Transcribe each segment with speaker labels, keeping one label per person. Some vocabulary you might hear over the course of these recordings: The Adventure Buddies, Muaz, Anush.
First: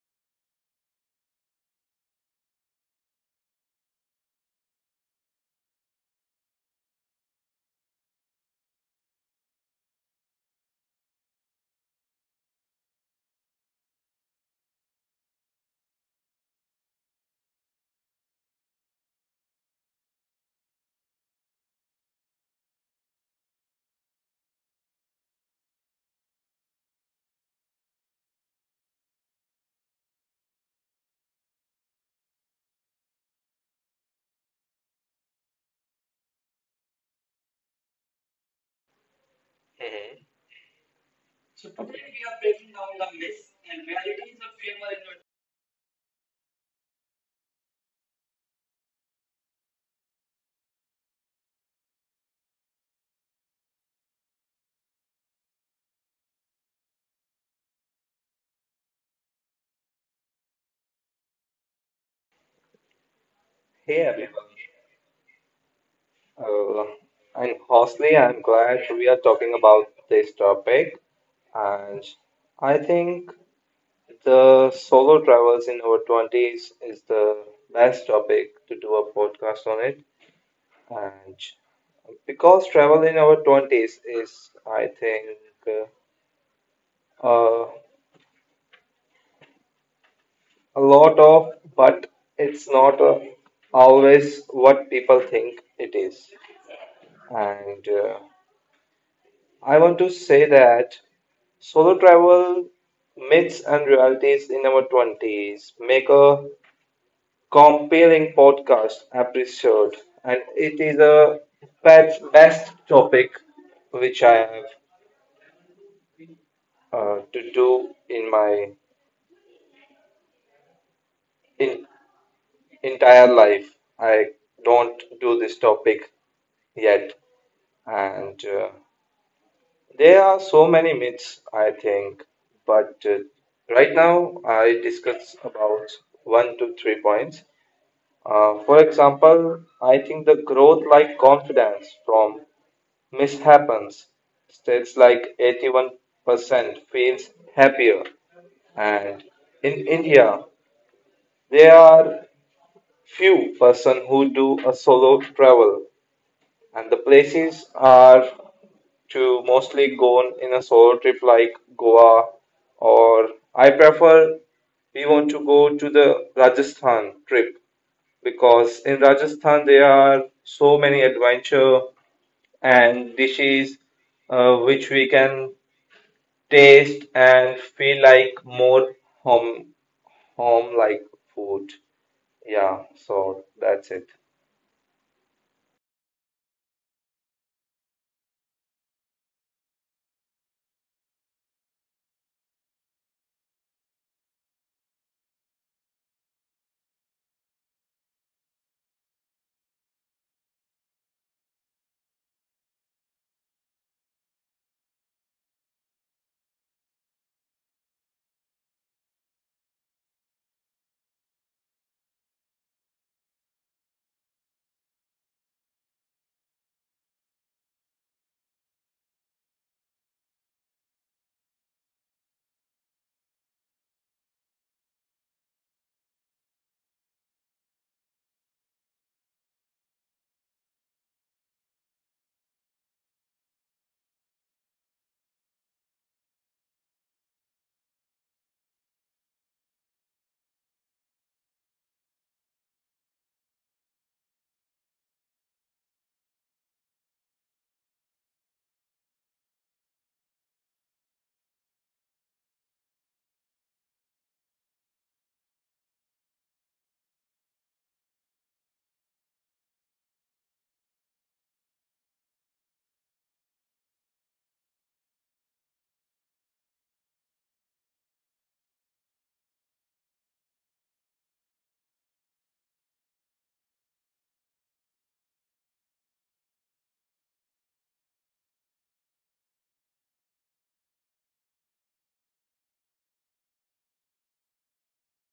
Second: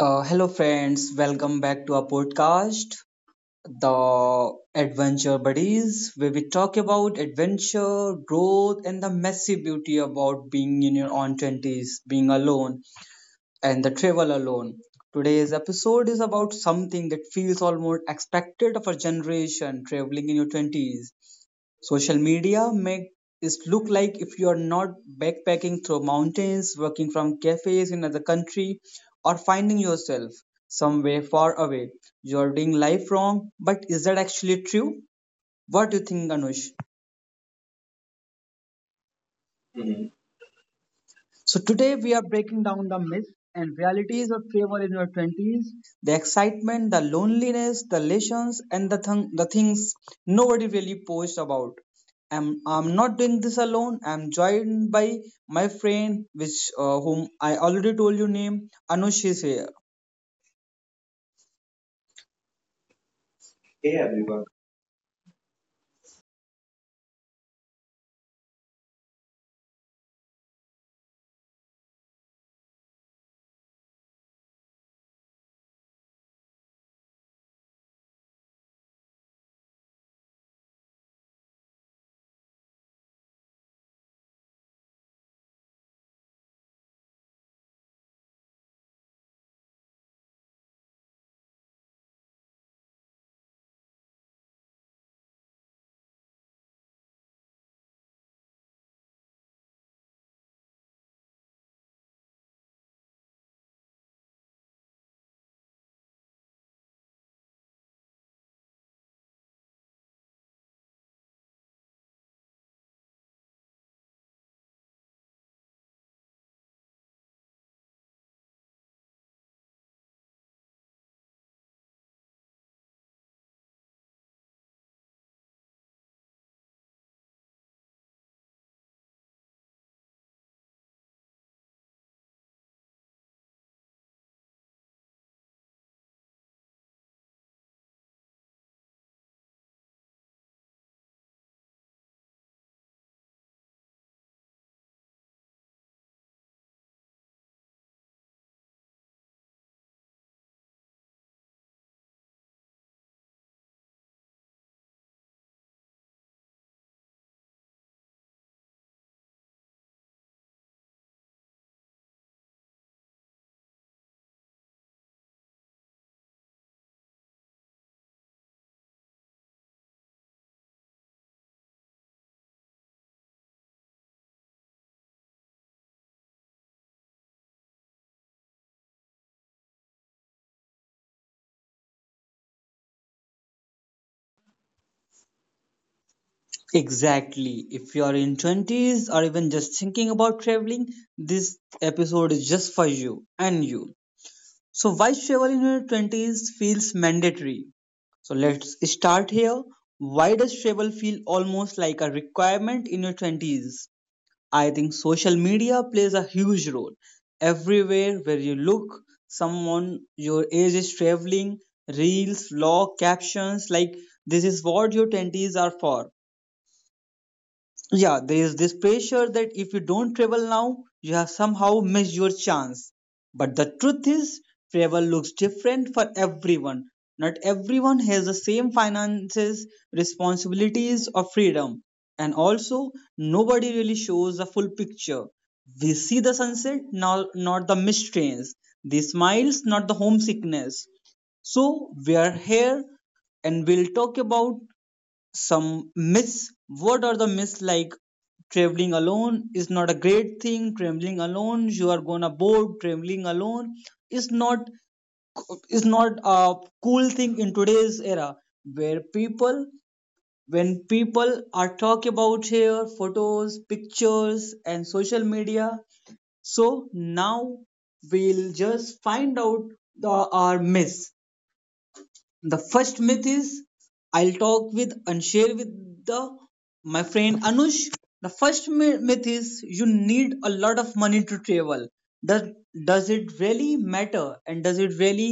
Speaker 1: Hello, friends. Welcome back to our podcast, The Adventure Buddies, where we talk about adventure, growth, and the messy beauty about being in your own 20s, being alone, and the travel alone. Today's episode is about something that feels almost expected of our generation traveling in your 20s. Social media make it look like if you are not backpacking through mountains, working from cafes in another country, or finding yourself somewhere far away. You are doing life wrong, but is that actually true? What do you think, Anush?
Speaker 2: Mhm.
Speaker 1: So today we are breaking down the myths and realities of travel in your 20s, the excitement, the loneliness, the lessons, and the things nobody really posts about. I'm not doing this alone. I'm joined by my friend, which whom I already told you name. Anush is here.
Speaker 2: Hey
Speaker 1: Hey
Speaker 2: everyone,
Speaker 1: everyone.
Speaker 2: uh, and firstly, I'm glad we are talking about this topic. And I think the solo travels in our 20s is the best topic to do a podcast on it. And because travel in our 20s is, I think, uh, uh, a lot of, but it's not always what people think it is. And I want to say that solo travel myths and realities in our 20s make a compelling podcast episode, and it is a best topic which I have to do in my in, entire life. I don't do this topic yet, and there are so many myths, I think, but right now I discuss about one to three points. For example, I think the growth like confidence from mishaps. States like 81% feels happier, and in India, there are few person who do a solo travel and the places are to mostly go in a solo trip like Goa, or I prefer we want to go to the Rajasthan trip because in Rajasthan there are so many adventure and dishes which we can taste and feel like more home home like food. Yeah, so that's it.
Speaker 1: Exactly. If you are in 20s or even just thinking about traveling, this episode is just for you and you. So, why travel in your 20s feels mandatory? So, let's start here. Why does travel feel almost like a requirement in your 20s? I think social media plays a huge role. Everywhere where you look, someone your age is traveling, reels, vlog, captions like this is what your 20s are for. Yeah, there is this pressure that if you don't travel now, you have somehow missed your chance. But the truth is, travel looks different for everyone. Not everyone has the same finances, responsibilities, or freedom. And also, nobody really shows the full picture. We see the sunset, now, not the missed trains. The smiles, not the homesickness. So, we are here and we'll talk about some myths. What are the myths? Like traveling alone is not a great thing, traveling alone you are gonna bored, traveling alone is not is not a cool thing in today's era where people when people are talk about here photos, pictures, and social media. So now we'll just find out the our myths. The first myth is, I'll talk with and share with the my friend Anush. The first myth is you need a lot of money to travel. Does does it really matter, and does it really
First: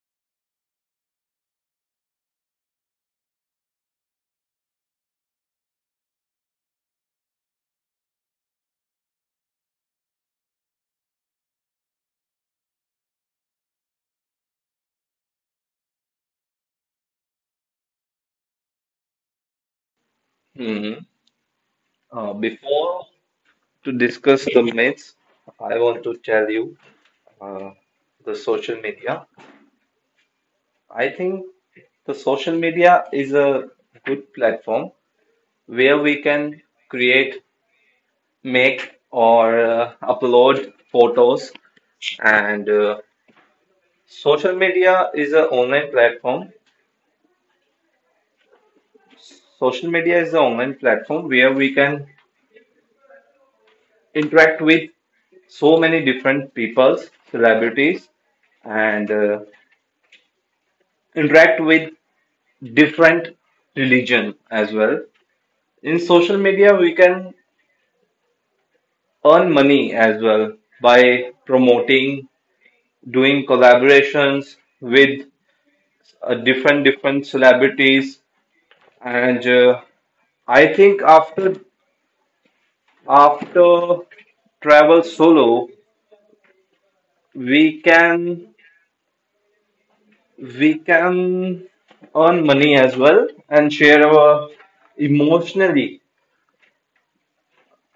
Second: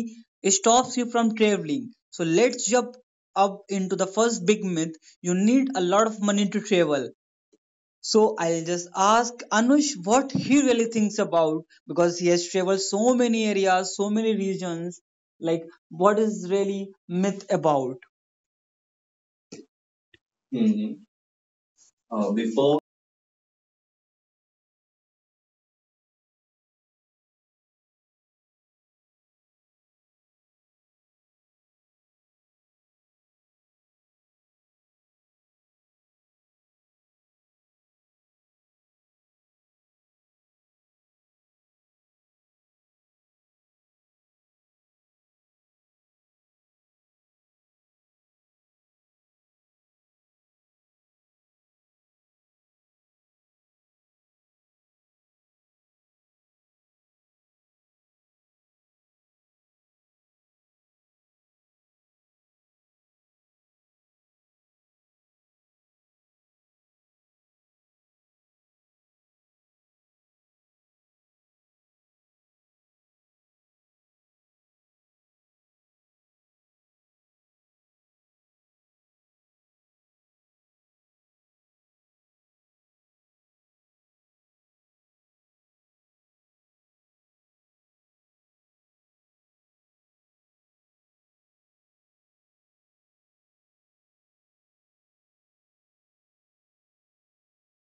Speaker 1: stops you from traveling? So let's jump up into the first big myth. You need a lot of money to travel. So I'll just ask Anush what he really thinks about, because he has traveled so many areas, so many regions. Like, what is really myth about?
Speaker 2: hmm
Speaker 1: Mhm. Before
Speaker 2: Before to discuss the myths, I want to tell you uh, the social media. I think the social media is a good platform where we can create, make, or upload photos. And social media is an online platform. Social media is an online platform where we can interact with so many different peoples, celebrities, and interact with different religion as well. In social media, we can earn money as well by promoting, doing collaborations with different celebrities. And I think after travel solo, we can we can earn money as well and share our emotionally.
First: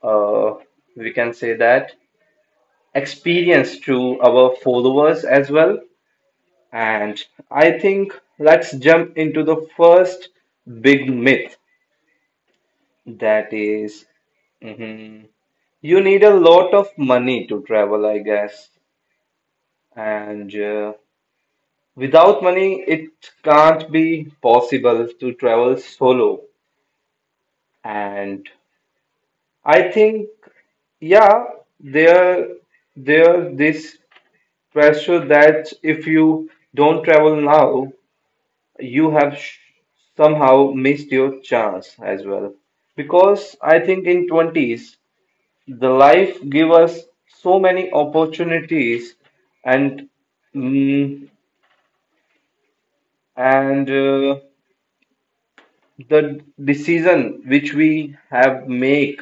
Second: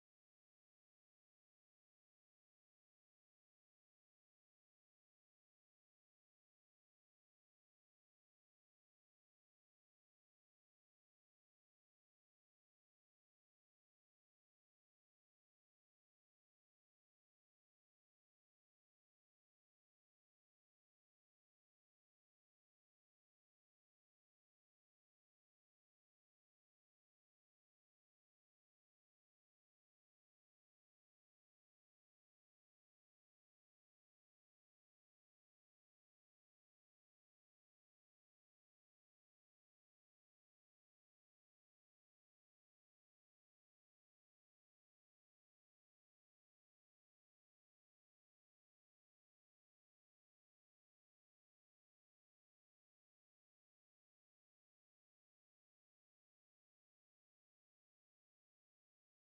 Speaker 2: Uh, we can say that experience to our followers as well. And I think let's jump into the first big myth that is, mhm, you need a lot of money to travel, I guess. And without money, it can't be possible to travel solo. And I think, yeah, there, this pressure that if you don't travel now, you have somehow missed your chance as well because I think in 20s the life give us so many opportunities and mm, and uh, the decision which we have make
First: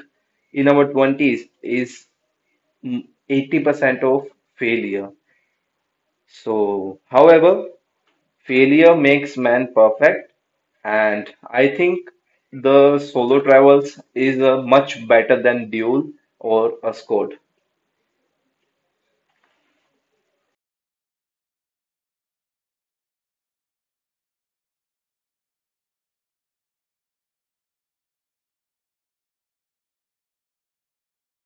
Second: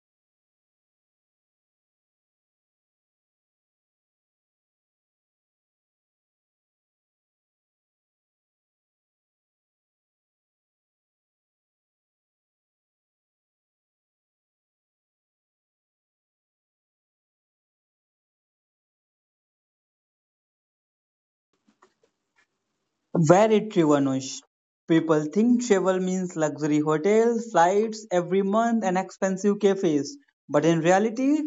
Speaker 2: in our 20s is 80% of failure. So however failure makes man perfect, and I think the solo travels is a much better than duel or a squad.
Speaker 1: Very true, Anush. People think travel means luxury hotels, flights every month, and expensive cafes. But in reality,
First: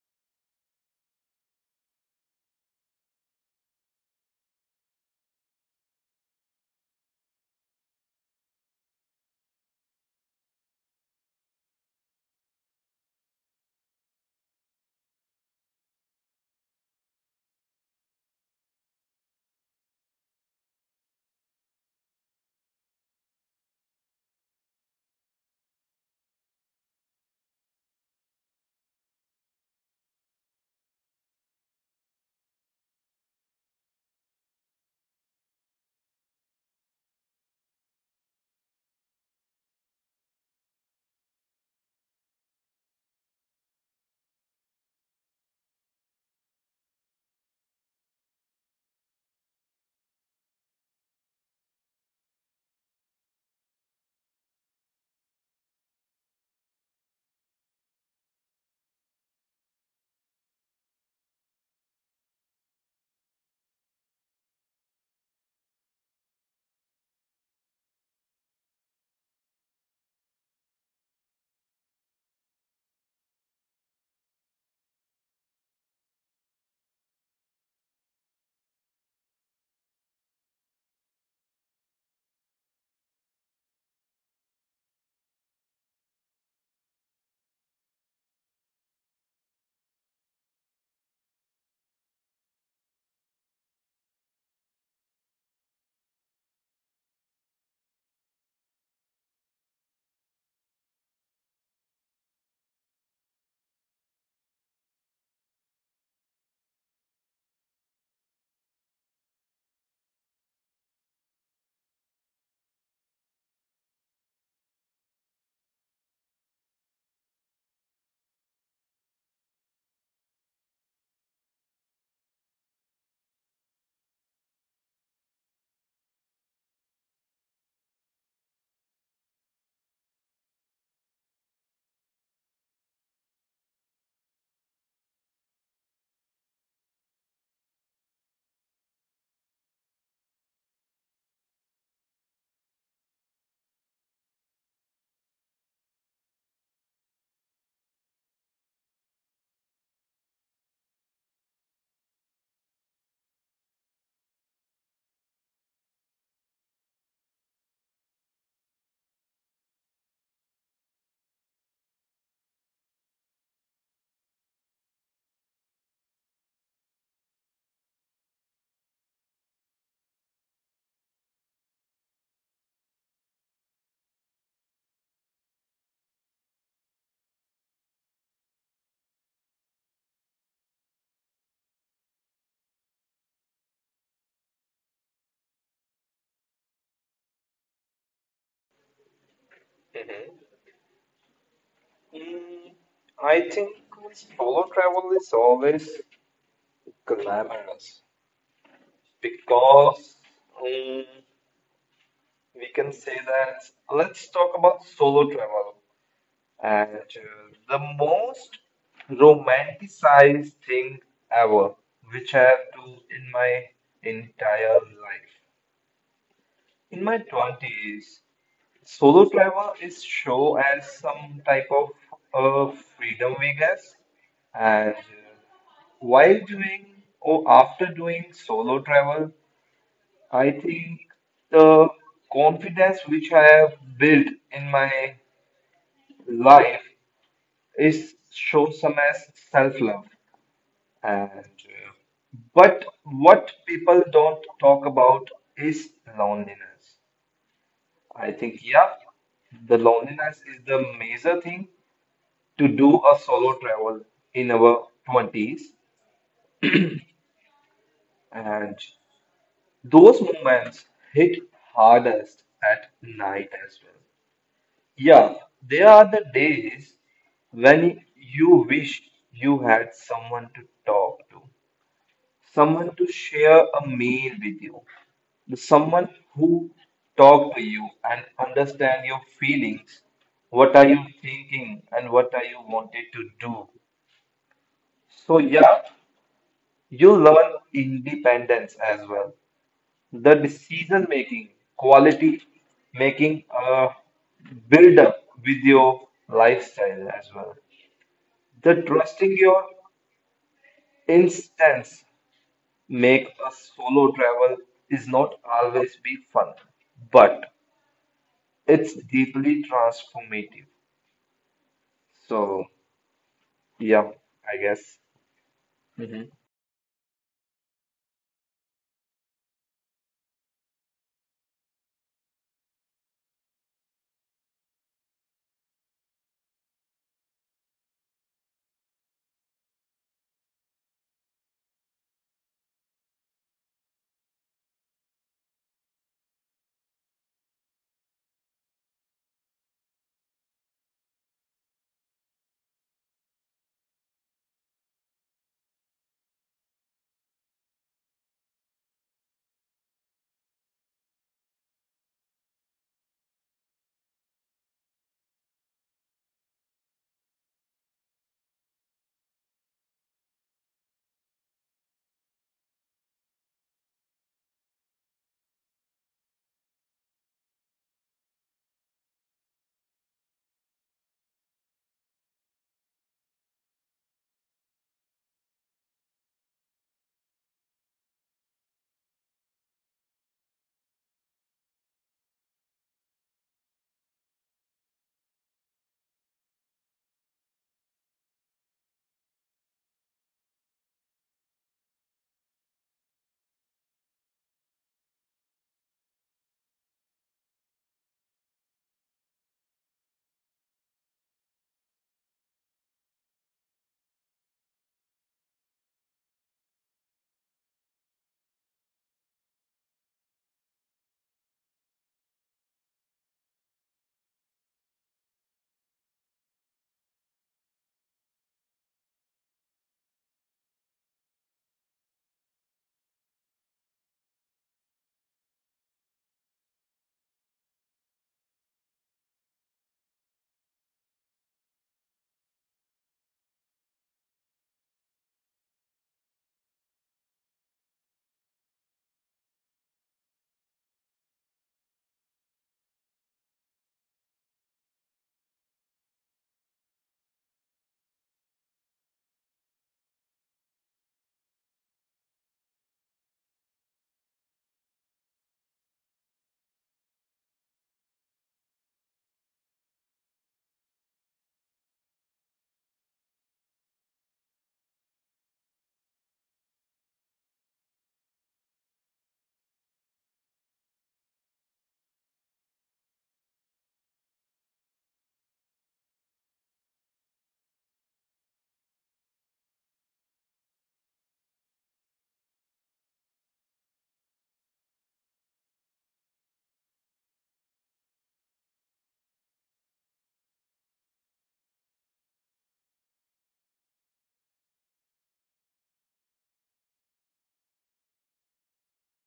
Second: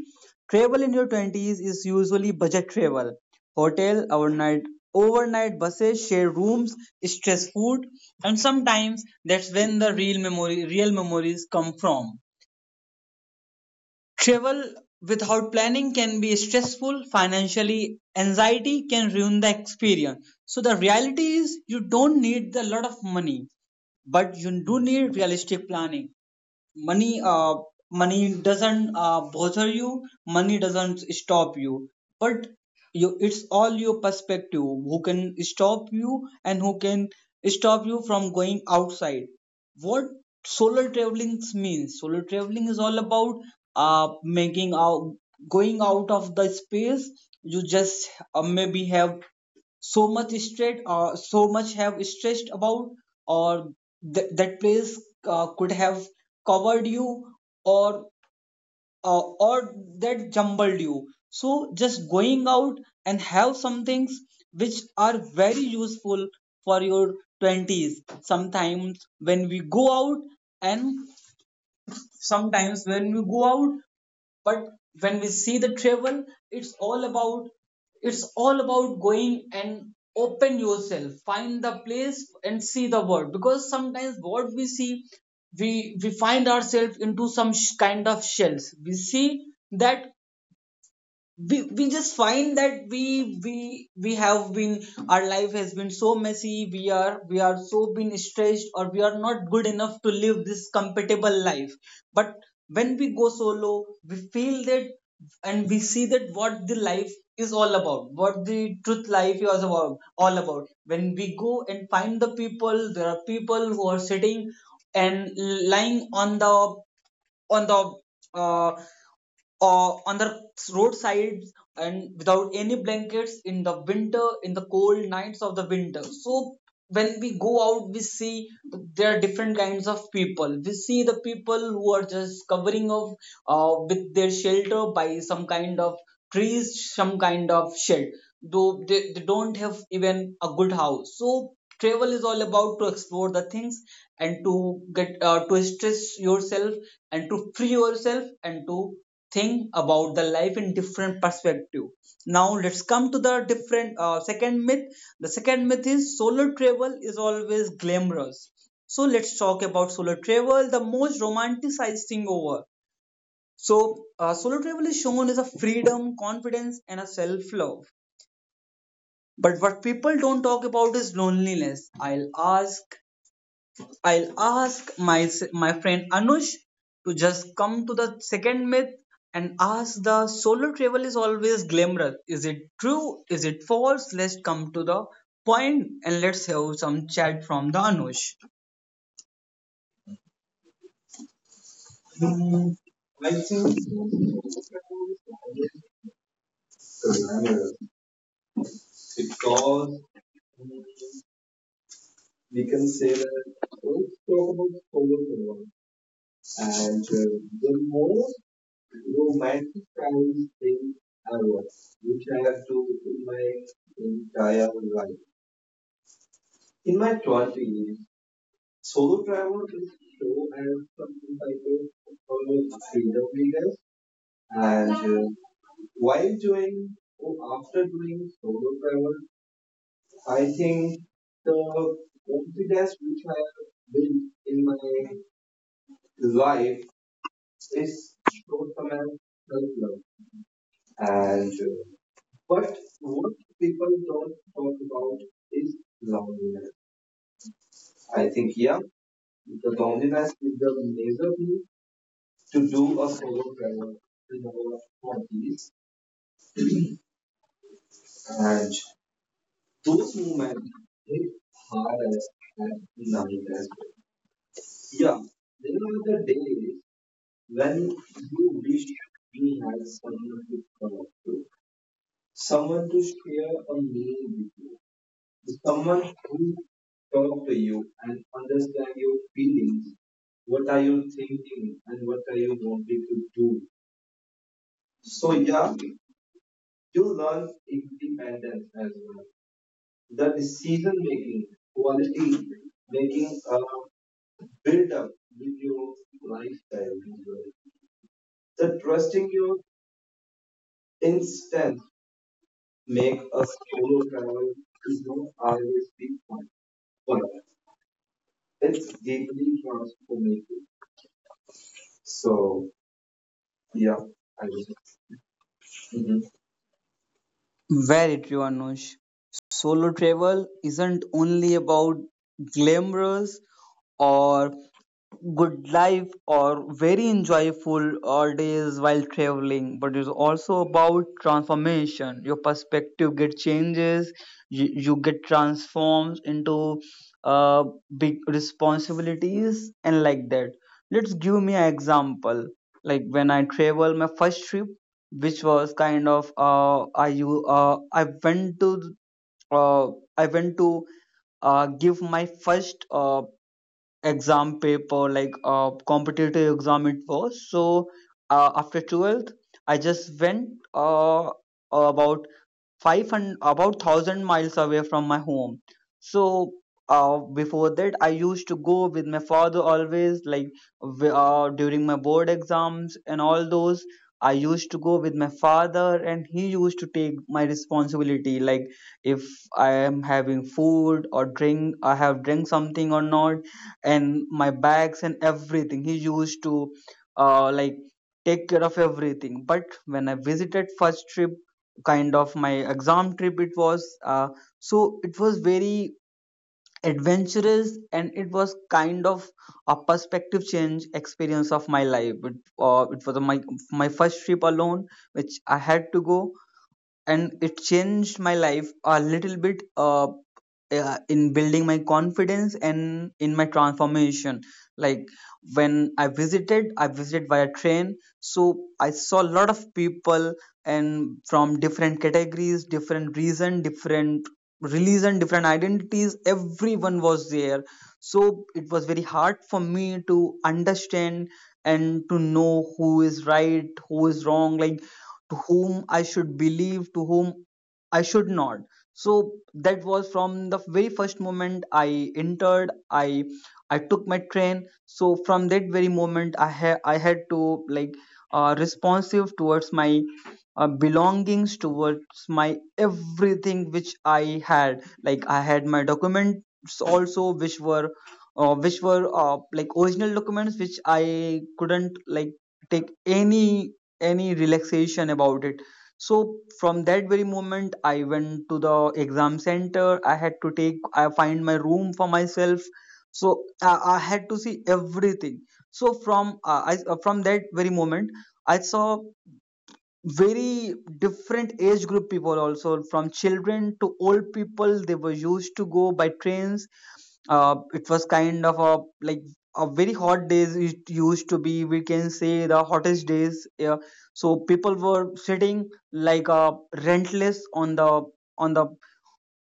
Speaker 1: travel in your 20s is usually budget travel. Hotel, overnight buses, shared rooms, stress food, and sometimes that's when the real memories come from. Travel without planning can be stressful financially. Anxiety can ruin the experience. So the reality is you don't need a lot of money, but you do need realistic planning. money uh, Money doesn't bother you. Money doesn't stop you, but you it's all your perspective. Who can stop you, and who can stop you from going outside? What solar traveling means Solar traveling is all about making out, going out of the space. You just maybe have so much have stressed about, or that place could have covered you, or or that jumbled you. So just going out and have some things which are very useful for your 20s. Sometimes when we go out, and sometimes when we go out but when we see the travel, it's all about it's all about going and open yourself, find the place, and see the world. Because sometimes what we see, we find ourselves into some kind of shells. We see that, we just find that we have been our life has been so messy, we are so been stressed, or we are not good enough to live this compatible life. But when we go solo, we feel that, and we see that what the truth life is about all about. When we go and find the people, there are people who are sitting and lying on the on the uh, on the roadsides, and without any blankets in the winter, in the cold nights of the winter. So when we go out, we see there are different kinds of people. We see the people who are just covering up with their shelter by some kind of trees, some kind of shed. Though they don't have even a good house. So travel is all about to explore the things, and to stress yourself, and to free yourself, and to think about the life in different perspective. Now let's come to the different second myth. The second myth is solo travel is always glamorous. So let's talk about solo travel, the most romanticized thing over. So solo travel is shown as a freedom, confidence, and a self love. But what people don't talk about is loneliness. I'll ask my friend Anush to just come to the second myth and ask the solo travel is always glamorous. Is it true? Is it false? Let's come to the point, and let's have some chat from the Anush.
Speaker 2: Mm,
Speaker 1: I
Speaker 2: I
Speaker 1: think
Speaker 2: think solo
Speaker 1: glamorous,
Speaker 2: travel is always glamour
Speaker 1: because
Speaker 2: because um,
Speaker 1: we can say that
Speaker 2: that
Speaker 1: let's
Speaker 2: let's
Speaker 1: talk
Speaker 2: talk
Speaker 1: about
Speaker 2: about
Speaker 1: solo
Speaker 2: solo
Speaker 1: travel.
Speaker 2: travel and
Speaker 1: And The most
Speaker 2: most
Speaker 1: romanticized travel
Speaker 2: romanticized
Speaker 1: thing
Speaker 2: thing
Speaker 1: ever,
Speaker 2: ever,
Speaker 1: which
Speaker 2: which I
Speaker 1: I have
Speaker 2: have
Speaker 1: to
Speaker 2: done
Speaker 1: in
Speaker 2: in
Speaker 1: my
Speaker 2: my
Speaker 1: entire
Speaker 2: entire life.
Speaker 1: life. In
Speaker 2: In
Speaker 1: my
Speaker 2: my
Speaker 1: 20s,
Speaker 2: 20s,
Speaker 1: solo
Speaker 2: solo
Speaker 1: travel
Speaker 2: travel
Speaker 1: is
Speaker 2: is
Speaker 1: show
Speaker 2: show
Speaker 1: as
Speaker 2: as
Speaker 1: something
Speaker 2: some
Speaker 1: like
Speaker 2: type of
Speaker 1: a sort of
Speaker 2: freedom, we
Speaker 1: freedom,
Speaker 2: guess.
Speaker 1: I
Speaker 2: And
Speaker 1: guess. And While
Speaker 2: while doing
Speaker 1: doing,
Speaker 2: or
Speaker 1: or after
Speaker 2: after doing
Speaker 1: doing solo
Speaker 2: solo
Speaker 1: travel,
Speaker 2: travel, I
Speaker 1: I
Speaker 2: think
Speaker 1: think
Speaker 2: the
Speaker 1: the confidence
Speaker 2: confidence
Speaker 1: which
Speaker 2: which
Speaker 1: I
Speaker 2: I
Speaker 1: have
Speaker 2: have
Speaker 1: built
Speaker 2: built
Speaker 1: in
Speaker 2: in
Speaker 1: my
Speaker 2: my
Speaker 1: life
Speaker 2: life
Speaker 1: is
Speaker 2: is
Speaker 1: short
Speaker 2: shown some
Speaker 1: term
Speaker 2: as
Speaker 1: self
Speaker 2: self
Speaker 1: love.
Speaker 2: love. And
Speaker 1: And but
Speaker 2: but
Speaker 1: what
Speaker 2: what
Speaker 1: people
Speaker 2: people
Speaker 1: don't
Speaker 2: don't
Speaker 1: talk
Speaker 2: talk
Speaker 1: about
Speaker 2: about
Speaker 1: is
Speaker 2: is
Speaker 1: loneliness.
Speaker 2: loneliness.
Speaker 1: I
Speaker 2: I
Speaker 1: think
Speaker 2: think,
Speaker 1: yeah,
Speaker 2: yeah,
Speaker 1: the
Speaker 2: the
Speaker 1: loneliness
Speaker 2: loneliness
Speaker 1: is
Speaker 2: is
Speaker 1: the
Speaker 2: the
Speaker 1: major
Speaker 2: major
Speaker 1: thing
Speaker 2: thing to
Speaker 1: to do
Speaker 2: do
Speaker 1: a
Speaker 2: a
Speaker 1: solo
Speaker 2: solo
Speaker 1: travel
Speaker 2: travel
Speaker 1: in
Speaker 2: in
Speaker 1: the
Speaker 2: our
Speaker 1: twenties.
Speaker 2: 20s,
Speaker 1: And
Speaker 2: and
Speaker 1: those
Speaker 2: those
Speaker 1: moments
Speaker 2: moments
Speaker 1: hit
Speaker 2: hit
Speaker 1: hard as
Speaker 2: hardest
Speaker 1: and
Speaker 2: at
Speaker 1: night
Speaker 2: night
Speaker 1: as
Speaker 2: as
Speaker 1: well.
Speaker 2: well.
Speaker 1: Yeah,
Speaker 2: Yeah,
Speaker 1: there
Speaker 2: they
Speaker 1: are
Speaker 2: are
Speaker 1: the
Speaker 2: the
Speaker 1: days
Speaker 2: days
Speaker 1: when
Speaker 2: when
Speaker 1: you
Speaker 2: you
Speaker 1: wish
Speaker 2: wish you
Speaker 1: you had
Speaker 2: had
Speaker 1: someone
Speaker 2: someone
Speaker 1: to
Speaker 2: to
Speaker 1: talk
Speaker 2: talk to,
Speaker 1: to, someone
Speaker 2: someone
Speaker 1: to
Speaker 2: to
Speaker 1: share
Speaker 2: share
Speaker 1: a
Speaker 2: a
Speaker 1: meal
Speaker 2: meal
Speaker 1: with
Speaker 2: with
Speaker 1: you,
Speaker 2: you, someone
Speaker 1: someone who
Speaker 2: who
Speaker 1: talk to
Speaker 2: talk to you
Speaker 1: you and
Speaker 2: and
Speaker 1: understand
Speaker 2: understand
Speaker 1: your
Speaker 2: your
Speaker 1: feelings,
Speaker 2: feelings.
Speaker 1: what
Speaker 2: What
Speaker 1: are
Speaker 2: are you
Speaker 1: you thinking
Speaker 2: thinking
Speaker 1: and
Speaker 2: and
Speaker 1: what
Speaker 2: what
Speaker 1: are
Speaker 2: are
Speaker 1: you
Speaker 2: you want?
Speaker 1: wanting to do. So
Speaker 2: So
Speaker 1: yeah,
Speaker 2: yeah,
Speaker 1: you
Speaker 2: you
Speaker 1: learn
Speaker 2: learn
Speaker 1: independence
Speaker 2: independence
Speaker 1: as
Speaker 2: as
Speaker 1: well.
Speaker 2: well.
Speaker 1: The
Speaker 2: The
Speaker 1: decision
Speaker 2: decision
Speaker 1: making
Speaker 2: making,
Speaker 1: quality,
Speaker 2: quality
Speaker 1: making
Speaker 2: making,
Speaker 1: build
Speaker 2: build
Speaker 1: up
Speaker 2: up
Speaker 1: with
Speaker 2: with
Speaker 1: your
Speaker 2: your
Speaker 1: lifestyle
Speaker 2: lifestyle
Speaker 1: as
Speaker 2: as
Speaker 1: well.
Speaker 2: well.
Speaker 1: The
Speaker 2: The
Speaker 1: trusting
Speaker 2: trusting
Speaker 1: your
Speaker 2: your
Speaker 1: instinct
Speaker 2: instincts
Speaker 1: make
Speaker 2: make
Speaker 1: a
Speaker 2: a
Speaker 1: solo
Speaker 2: solo
Speaker 1: travel
Speaker 2: travel
Speaker 1: is
Speaker 2: is
Speaker 1: not
Speaker 2: not
Speaker 1: always
Speaker 2: always
Speaker 1: big
Speaker 2: be
Speaker 1: fun,
Speaker 2: fun,
Speaker 1: but
Speaker 2: but
Speaker 1: it's
Speaker 2: it's
Speaker 1: deeply
Speaker 2: deeply
Speaker 1: transformative.
Speaker 2: transformative. So
Speaker 1: So, yeah.
Speaker 2: yeah,
Speaker 1: I
Speaker 2: I
Speaker 1: just,
Speaker 2: guess.
Speaker 1: mhm.
Speaker 2: Mhm.
Speaker 1: Very true, Anush. Solo travel isn't only about glamorous or good life or very enjoyable all days while traveling, but it's also about transformation. Your perspective get changes. You get transformed into uh, big responsibilities, and like that let's give me an example. Like when I travel my first trip, which was kind of uh, I went to give my first exam paper, like competitive exam. It was so after 12th I just went uh, about 500 about thousand miles away from my home. So before that, I used to go with my father always, like during my board exams and all those. I used to go with my father, and he used to take my responsibility. Like if I am having food or drink, I have drink something or not, and my bags and everything. He used to like take care of everything. But when I visited first trip, kind of my exam trip, it was very adventurous, and it was kind of a perspective change experience of my life. It was my first trip alone, which I had to go, and it changed my life a little bit in building my confidence and in my transformation. Like when I visited via train. So I saw a lot of people, and from different categories, different reason, different religion, different identities. Everyone was there. So it was very hard for me to understand and to know who is right, who is wrong, like to whom I should believe, to whom I should not. So that was from the very first moment I entered, I took my train. So from that very moment, I had to like responsive towards my belongings, towards my everything which I had. Like I had my documents also, which were like original documents which I couldn't like take any relaxation about it. So from that very moment, I went to the exam center. I had to take, I find my room for myself. So I had to see everything. So from that very moment, I saw very different age group people also, from children to old people. They were used to go by trains. It was kind of a like a very hot days it used to be, we can say the hottest days, yeah. So people were sitting like rentless on the on the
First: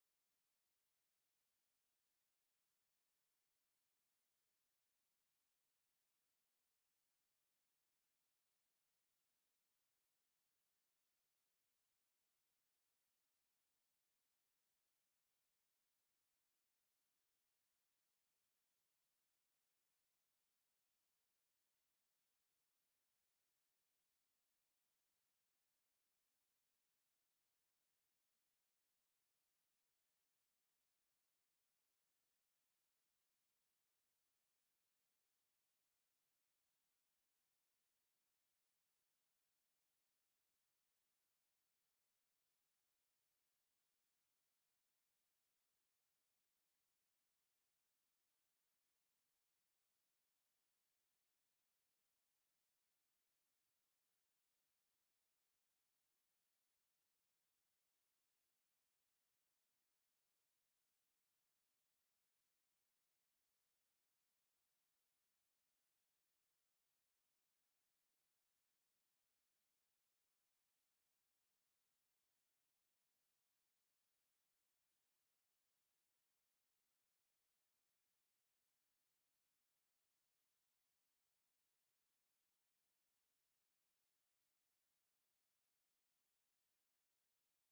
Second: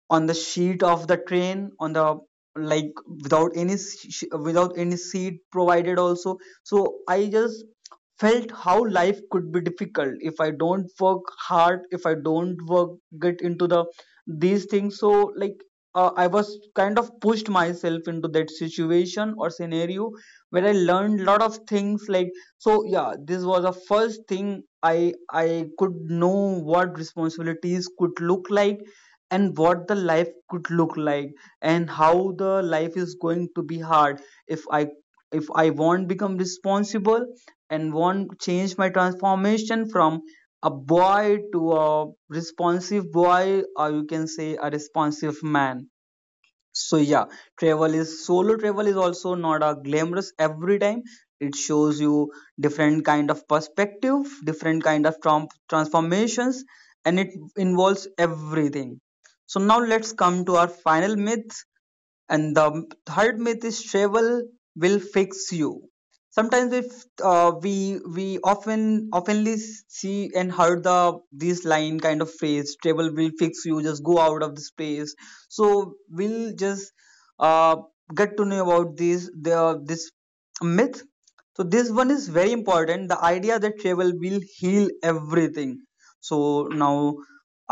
Speaker 1: on the sheet of the train, on the like, without without any seat provided also. So I just felt how life could be difficult if I don't work hard, if I don't work get into the these things. So like, I was kind of pushed myself into that situation or scenario, where I learned lot of things like. So yeah, this was the first thing I could know what responsibilities could look like, and what the life could look like, and how the life is going to be hard if I, if I won't become responsible and won't change my transformation from a boy to a responsive boy, or you can say a responsive man. So yeah, travel is solo travel is also not a glamorous every time. It shows you different kind of perspective, different kind of transformations, and it involves everything. So now let's come to our final myth. And the third myth is travel will fix you. Sometimes if we often oftenly see and heard the this line kind of phrase, travel will fix you, just go out of this place. So we'll just uh, get to know about this myth. So this one is very important, the idea that travel will heal everything. So now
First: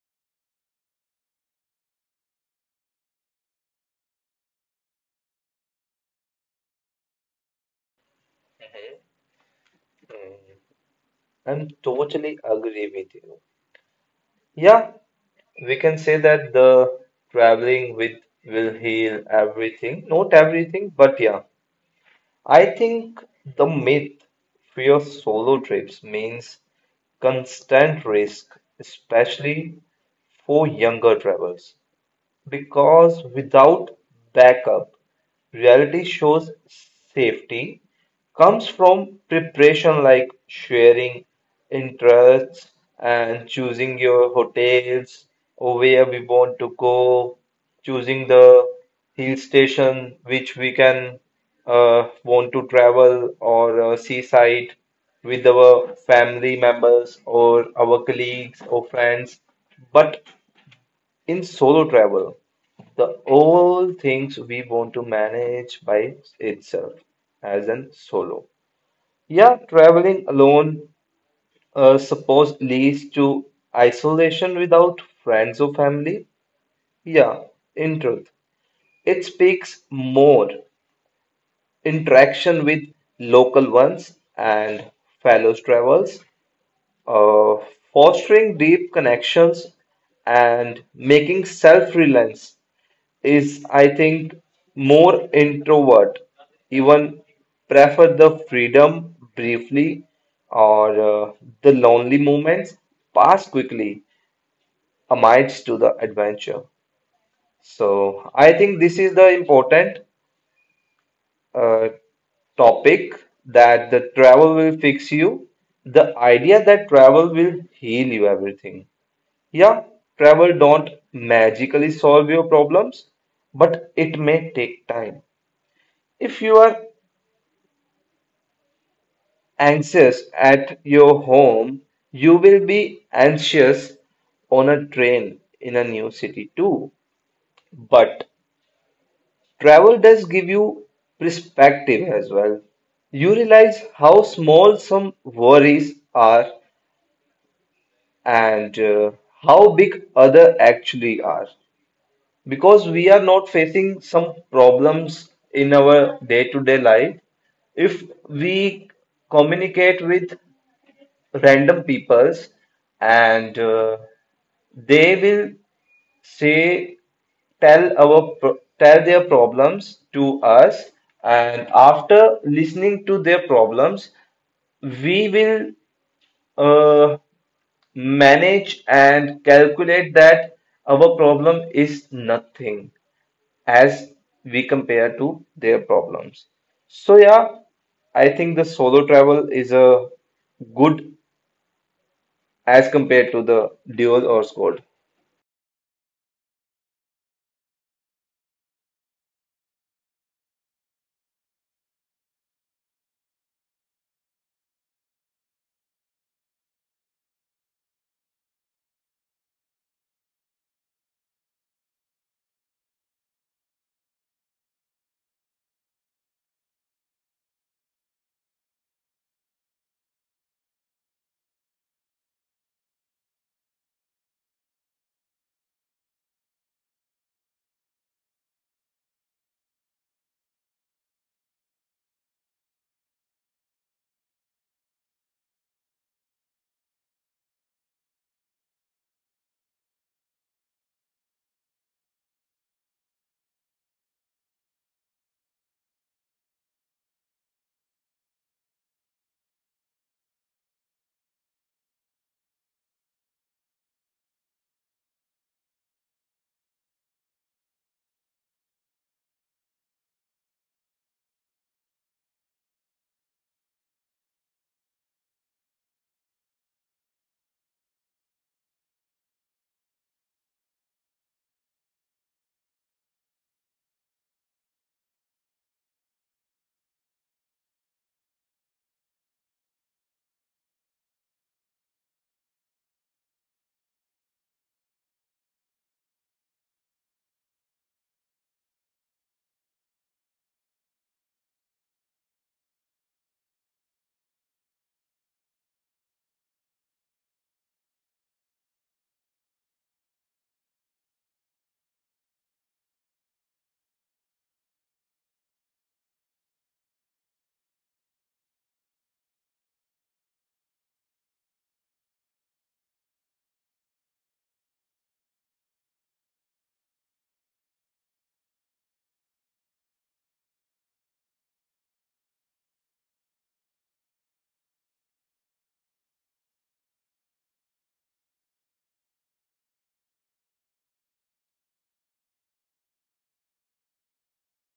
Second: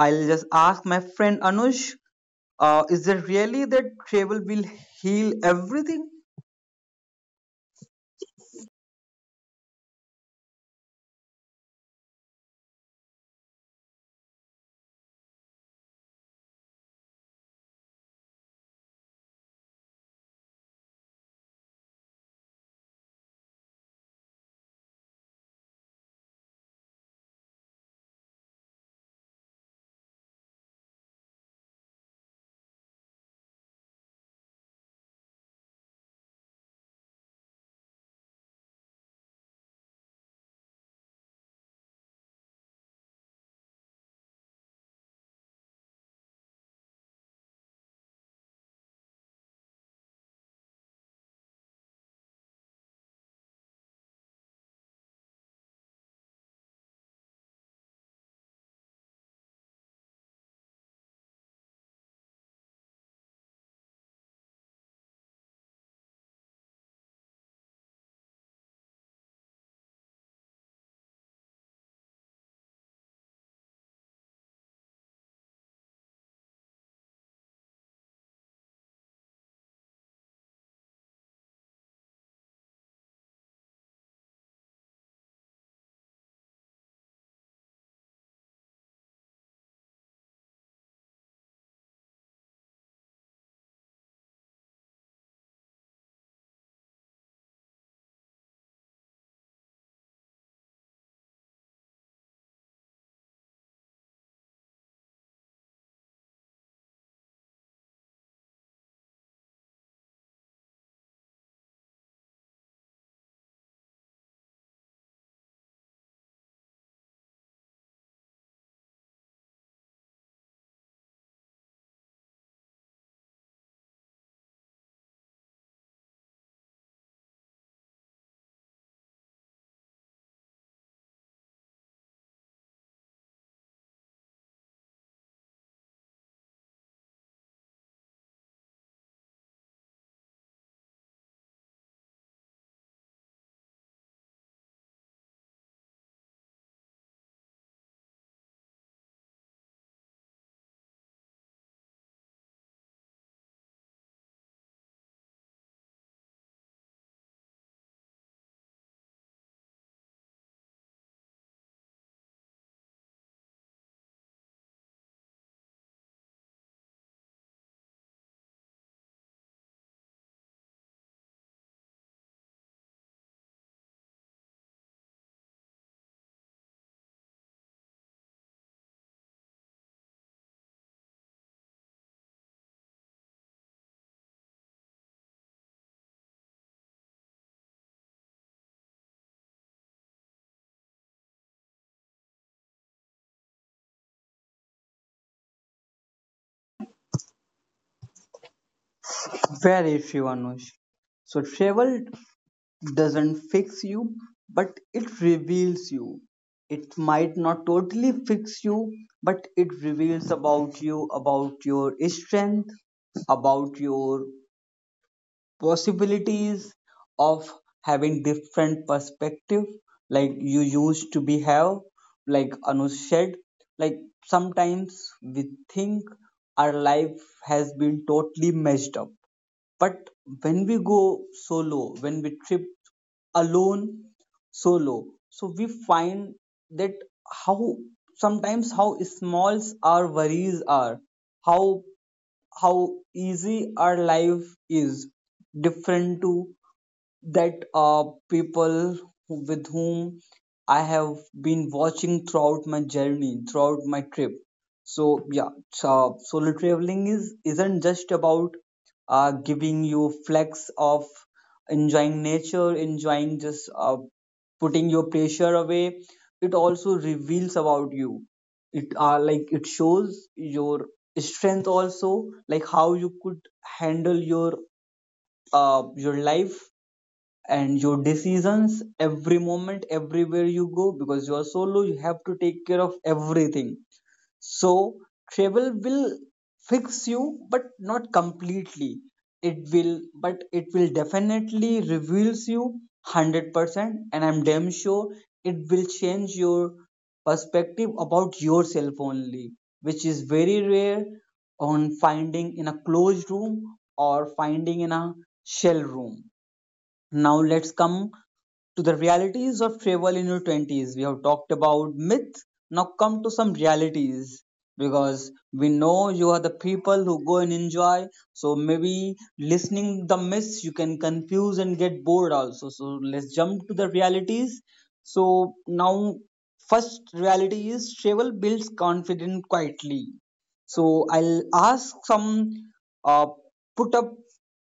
Speaker 1: I'll just ask my friend Anush, is there really that travel will heal everything?
Speaker 2: Mm, I'm totally agree with you. Yeah, we can say that the traveling with will heal everything. Not everything, but yeah. I think the myth for solo trips means constant risk, especially for younger travelers. Because without backup, reality shows safety comes from preparation like sharing interests and choosing your hotels or where we want to go, choosing the hill station which we can want to travel or seaside with our family members or our colleagues or friends. But in solo travel, the all things we want to manage by itself as in solo. Yeah, traveling alone suppose leads to isolation without friends or family. Yeah, in truth, it speaks more interaction with local ones and fellow travelers uh, fostering deep connections and making self-reliance is I think more introvert even prefer the freedom briefly or the lonely moments pass quickly amidst to the adventure. So I think this is the important uh, topic that the travel will fix you, the idea that travel will heal you everything. Yeah, travel don't magically solve your problems, but it may take time. If you are anxious at your home, you will be anxious on a train in a new city too. But travel does give you perspective as well. You realize how small some worries are and how big other actually are. Because we are not facing some problems in our day-to-day life, if we communicate with random peoples and they will say tell their problems to us, and after listening to their problems we will uh, manage and calculate that our problem is nothing as we compare to their problems. So yeah, I think the solo travel is a good as compared to the dual or squad.
Speaker 1: Very true, Anush. So travel doesn't fix you, but it reveals you. It might not totally fix you, but it reveals about you, about your strength, about your possibilities of having different perspective like you used to be have, like Anu said. Like sometimes we think our life has been totally messed up, but when we go solo, when we trip alone solo, so we find that how sometimes how smalls our worries are, how how easy our life is, different to that people with whom I have been watching throughout my journey, throughout my trip. So yeah, so solo traveling is isn't just about giving you flex of enjoying nature, enjoying just, putting your pressure away. It also reveals about you. It like it shows your strength also, like how you could handle your life and your decisions every moment, everywhere you go, because you are solo, you have to take care of everything. So travel will fix you, but not completely. It will, but it will definitely reveals you 100%, and I'm damn sure it will change your perspective about yourself only, which is very rare on finding in a closed room or finding in a shell room. Now let's come to the realities of travel in your 20s. We have talked about myths. Now come to some realities, because we know you are the people who go and enjoy. So maybe listening the myths you can confuse and get bored also. So let's jump to the realities. So now first reality is travel builds confidence quietly. So I'll ask some uh, put up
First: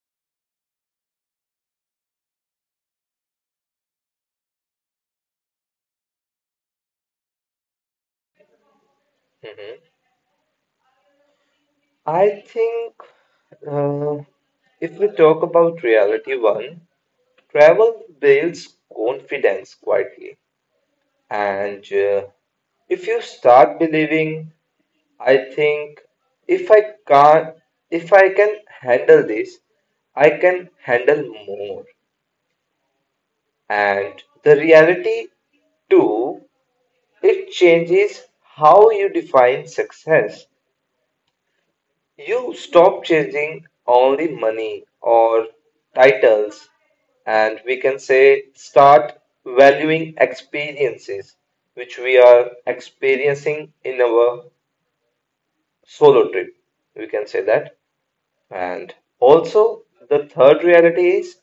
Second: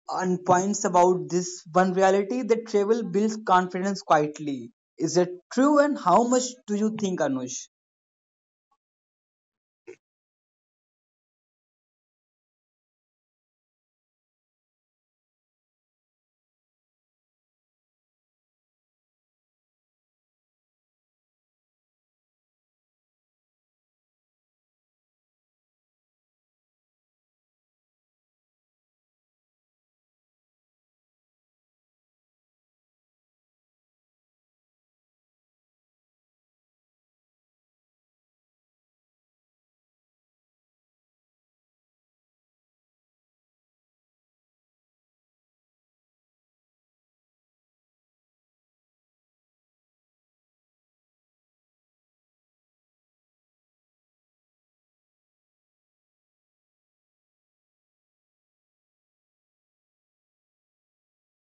Speaker 1: on points about this one reality, that travel builds confidence quietly. Is it true and how much do you think, Anush?
Speaker 2: I think uh, if we talk about reality one, travel builds confidence quietly, and if you start believing, I think if I can't, if I can handle this, I can handle more. And the reality, too, it changes how you define success. You stop chasing only money or titles, and we can say start valuing experiences which we are experiencing in our solo trip. We can say that. And also, the third reality is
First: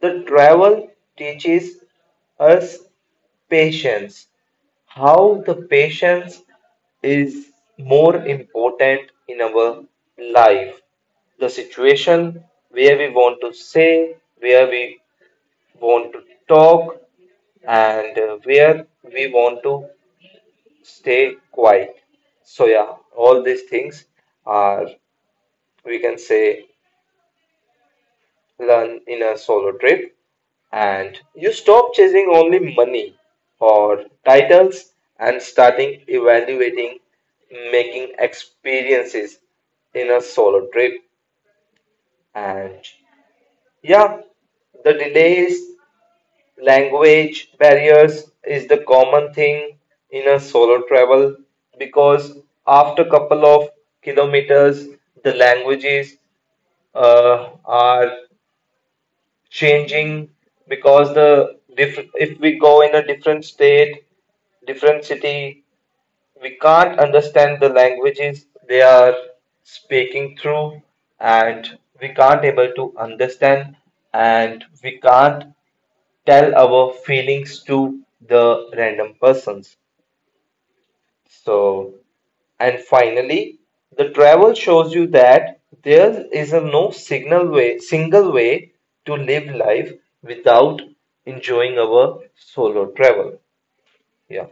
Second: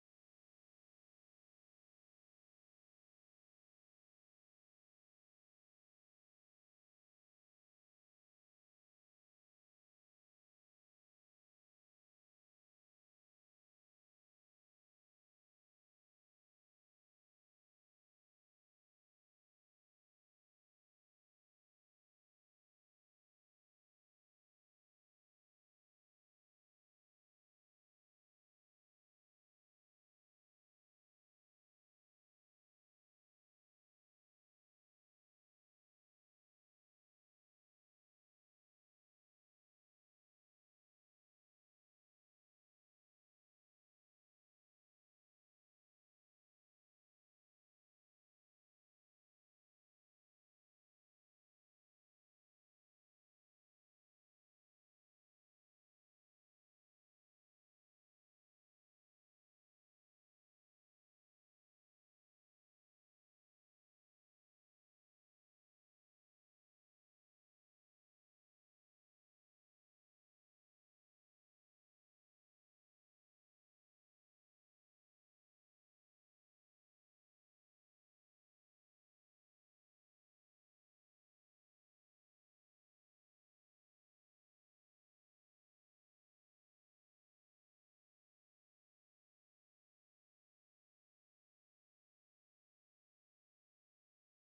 Speaker 2: the travel teaches us patience, how the patience is more important in our life. The situation where we want to say, where we want to talk, and where we want to stay quiet. So, yeah, all these things are, we can say, learn in a solo trip, and you stop chasing only money or titles and starting evaluating making experiences in a solo trip. And yeah, the delays, language barriers is the common thing in a solo travel because after couple of kilometers the languages are changing because the diff if we go in a different state, different city, we can't understand the languages they are speaking through, and we can't able to understand, and we can't tell our feelings to the random persons. So, and finally, the travel shows you that there is a no signal way, single way to live life without enjoying our solo travel. Yeah.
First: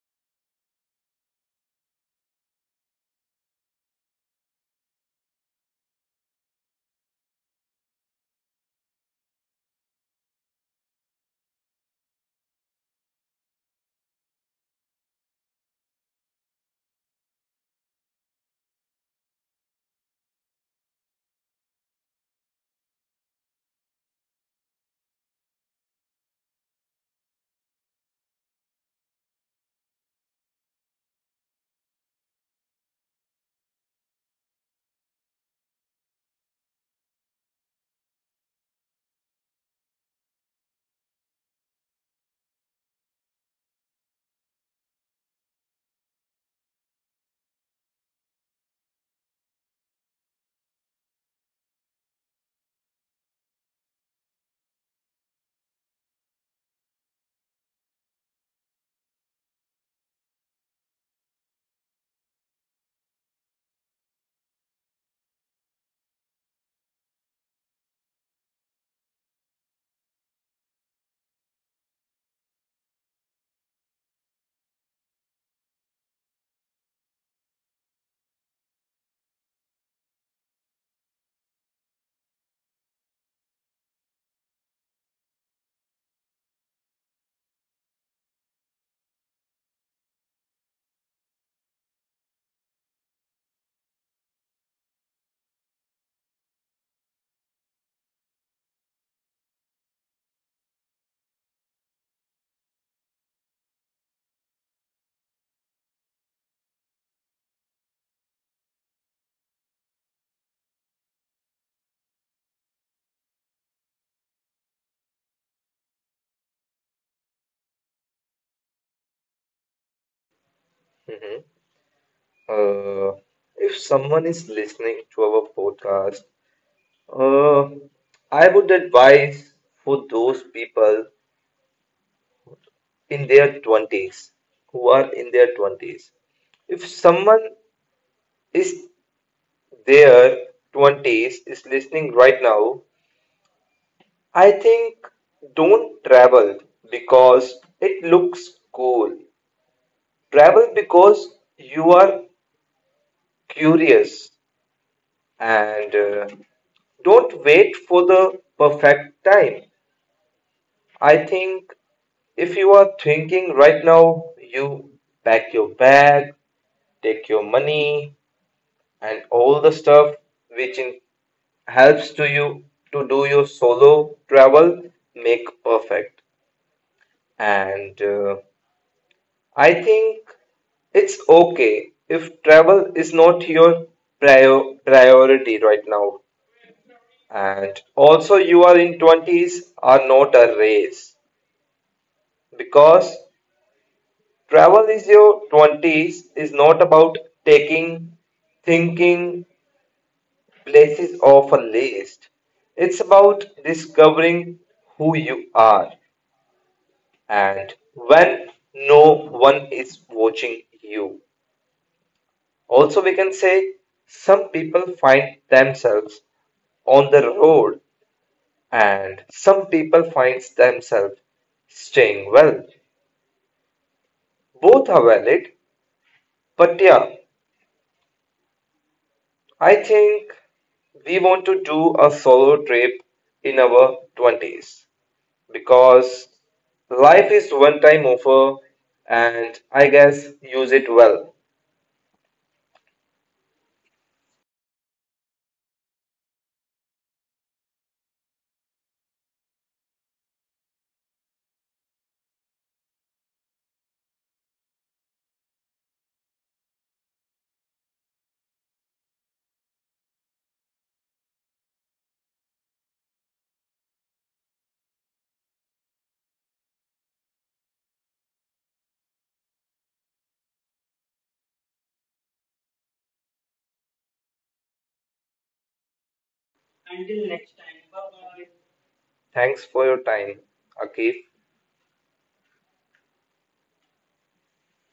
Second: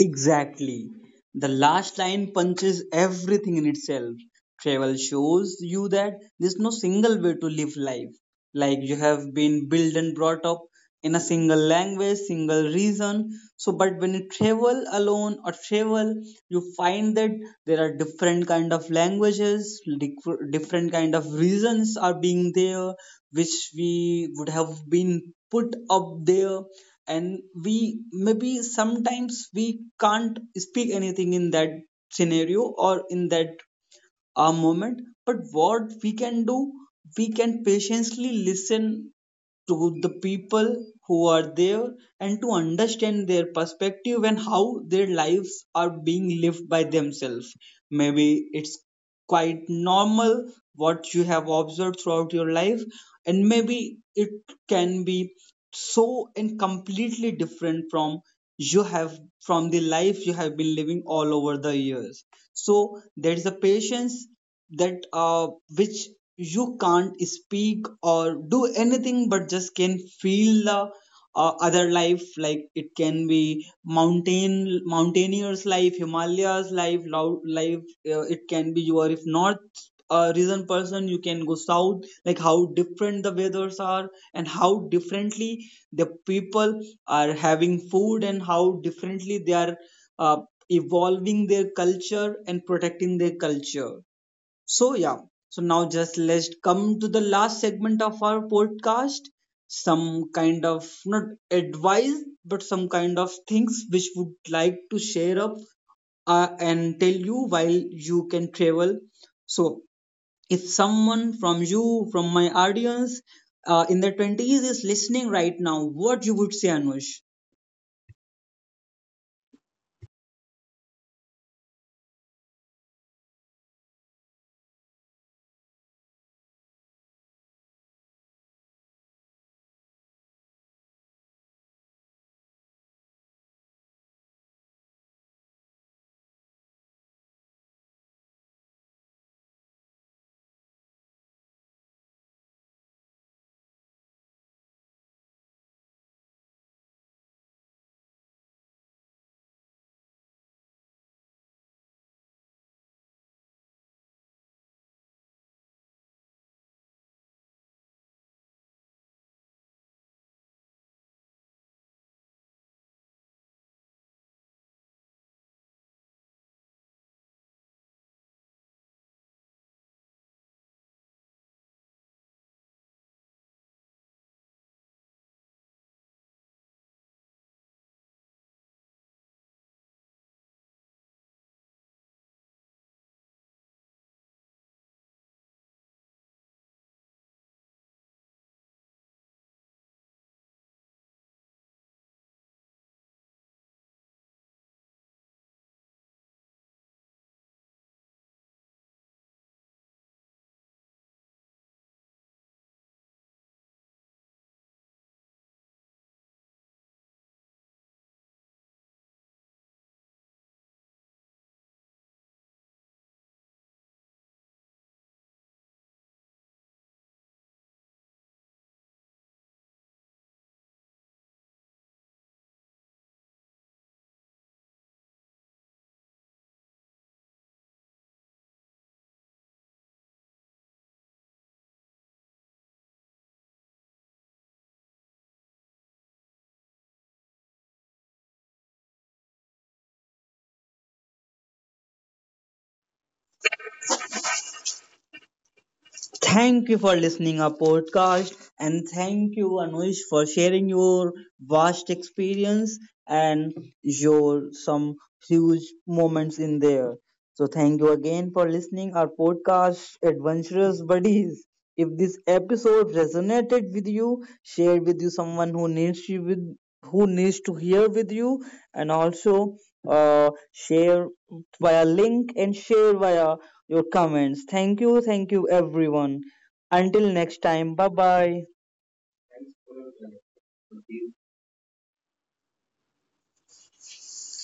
Speaker 1: Exactly. The last line punches everything in itself. Travel shows you that there's no single way to live life. Like you have been built and brought up in a single language, single reason. So, but when you travel alone or travel, you find that there are different kind of languages, different kind of reasons are being there, which we would have been put up there. And we maybe sometimes we can't speak anything in that scenario or in that moment. But what we can do, we can patiently listen to the people who are there, and to understand their perspective and how their lives are being lived by themselves. Maybe it's quite normal what you have observed throughout your life, and maybe it can be so and completely different from you have, from the life you have been living all over the years. So there is a patience that which you can't speak or do anything, but just can feel the other life, like it can be mountain mountaineers life, himalayas life, loud life. It can be you are, if north region person, you can go south, like how different the weathers are, and how differently the people are having food, and how differently they are uh, evolving their culture and protecting their culture. So, yeah, so now just let's come to the last segment of our podcast. Some kind of not advice, but some kind of things which would like to share up, and tell you while you can travel. So, if someone from you, from my audience, in their 20s is listening right now, what you would say, Anush?
Speaker 2: hmm Uh, if someone is listening to our podcast, uh, I would advise for those people in their 20s who are in their 20s. If someone is their 20s is listening right now, I think don't travel because it looks cool. Travel because you are curious and don't wait for the perfect time. I think if you are thinking right now, you pack your bag, take your money, and all the stuff which in helps to you to do your solo travel make perfect. And I think it's okay if travel is not your priority right now, and also you are in 20s are not a race because travel is your 20s is not about taking thinking places off a list. It's about discovering who you are and when no one is watching you. Also, we can say some people find themselves on the road and some people find themselves staying well. Both are valid, but yeah, I think we want to do a solo trip in our 20s because life is one time offer and I guess use it well.
Speaker 1: Thank you for listening our podcast, and thank you Anush for sharing your vast experience and your some huge moments in there. So thank you again for listening our podcast Adventurous Buddies. If this episode resonated with you, share with you someone who needs you with who needs to hear with you, and also share via link and share via your comments. Thank you, everyone. Until next time, bye bye.
Speaker 2: Thanks for your time, Akif.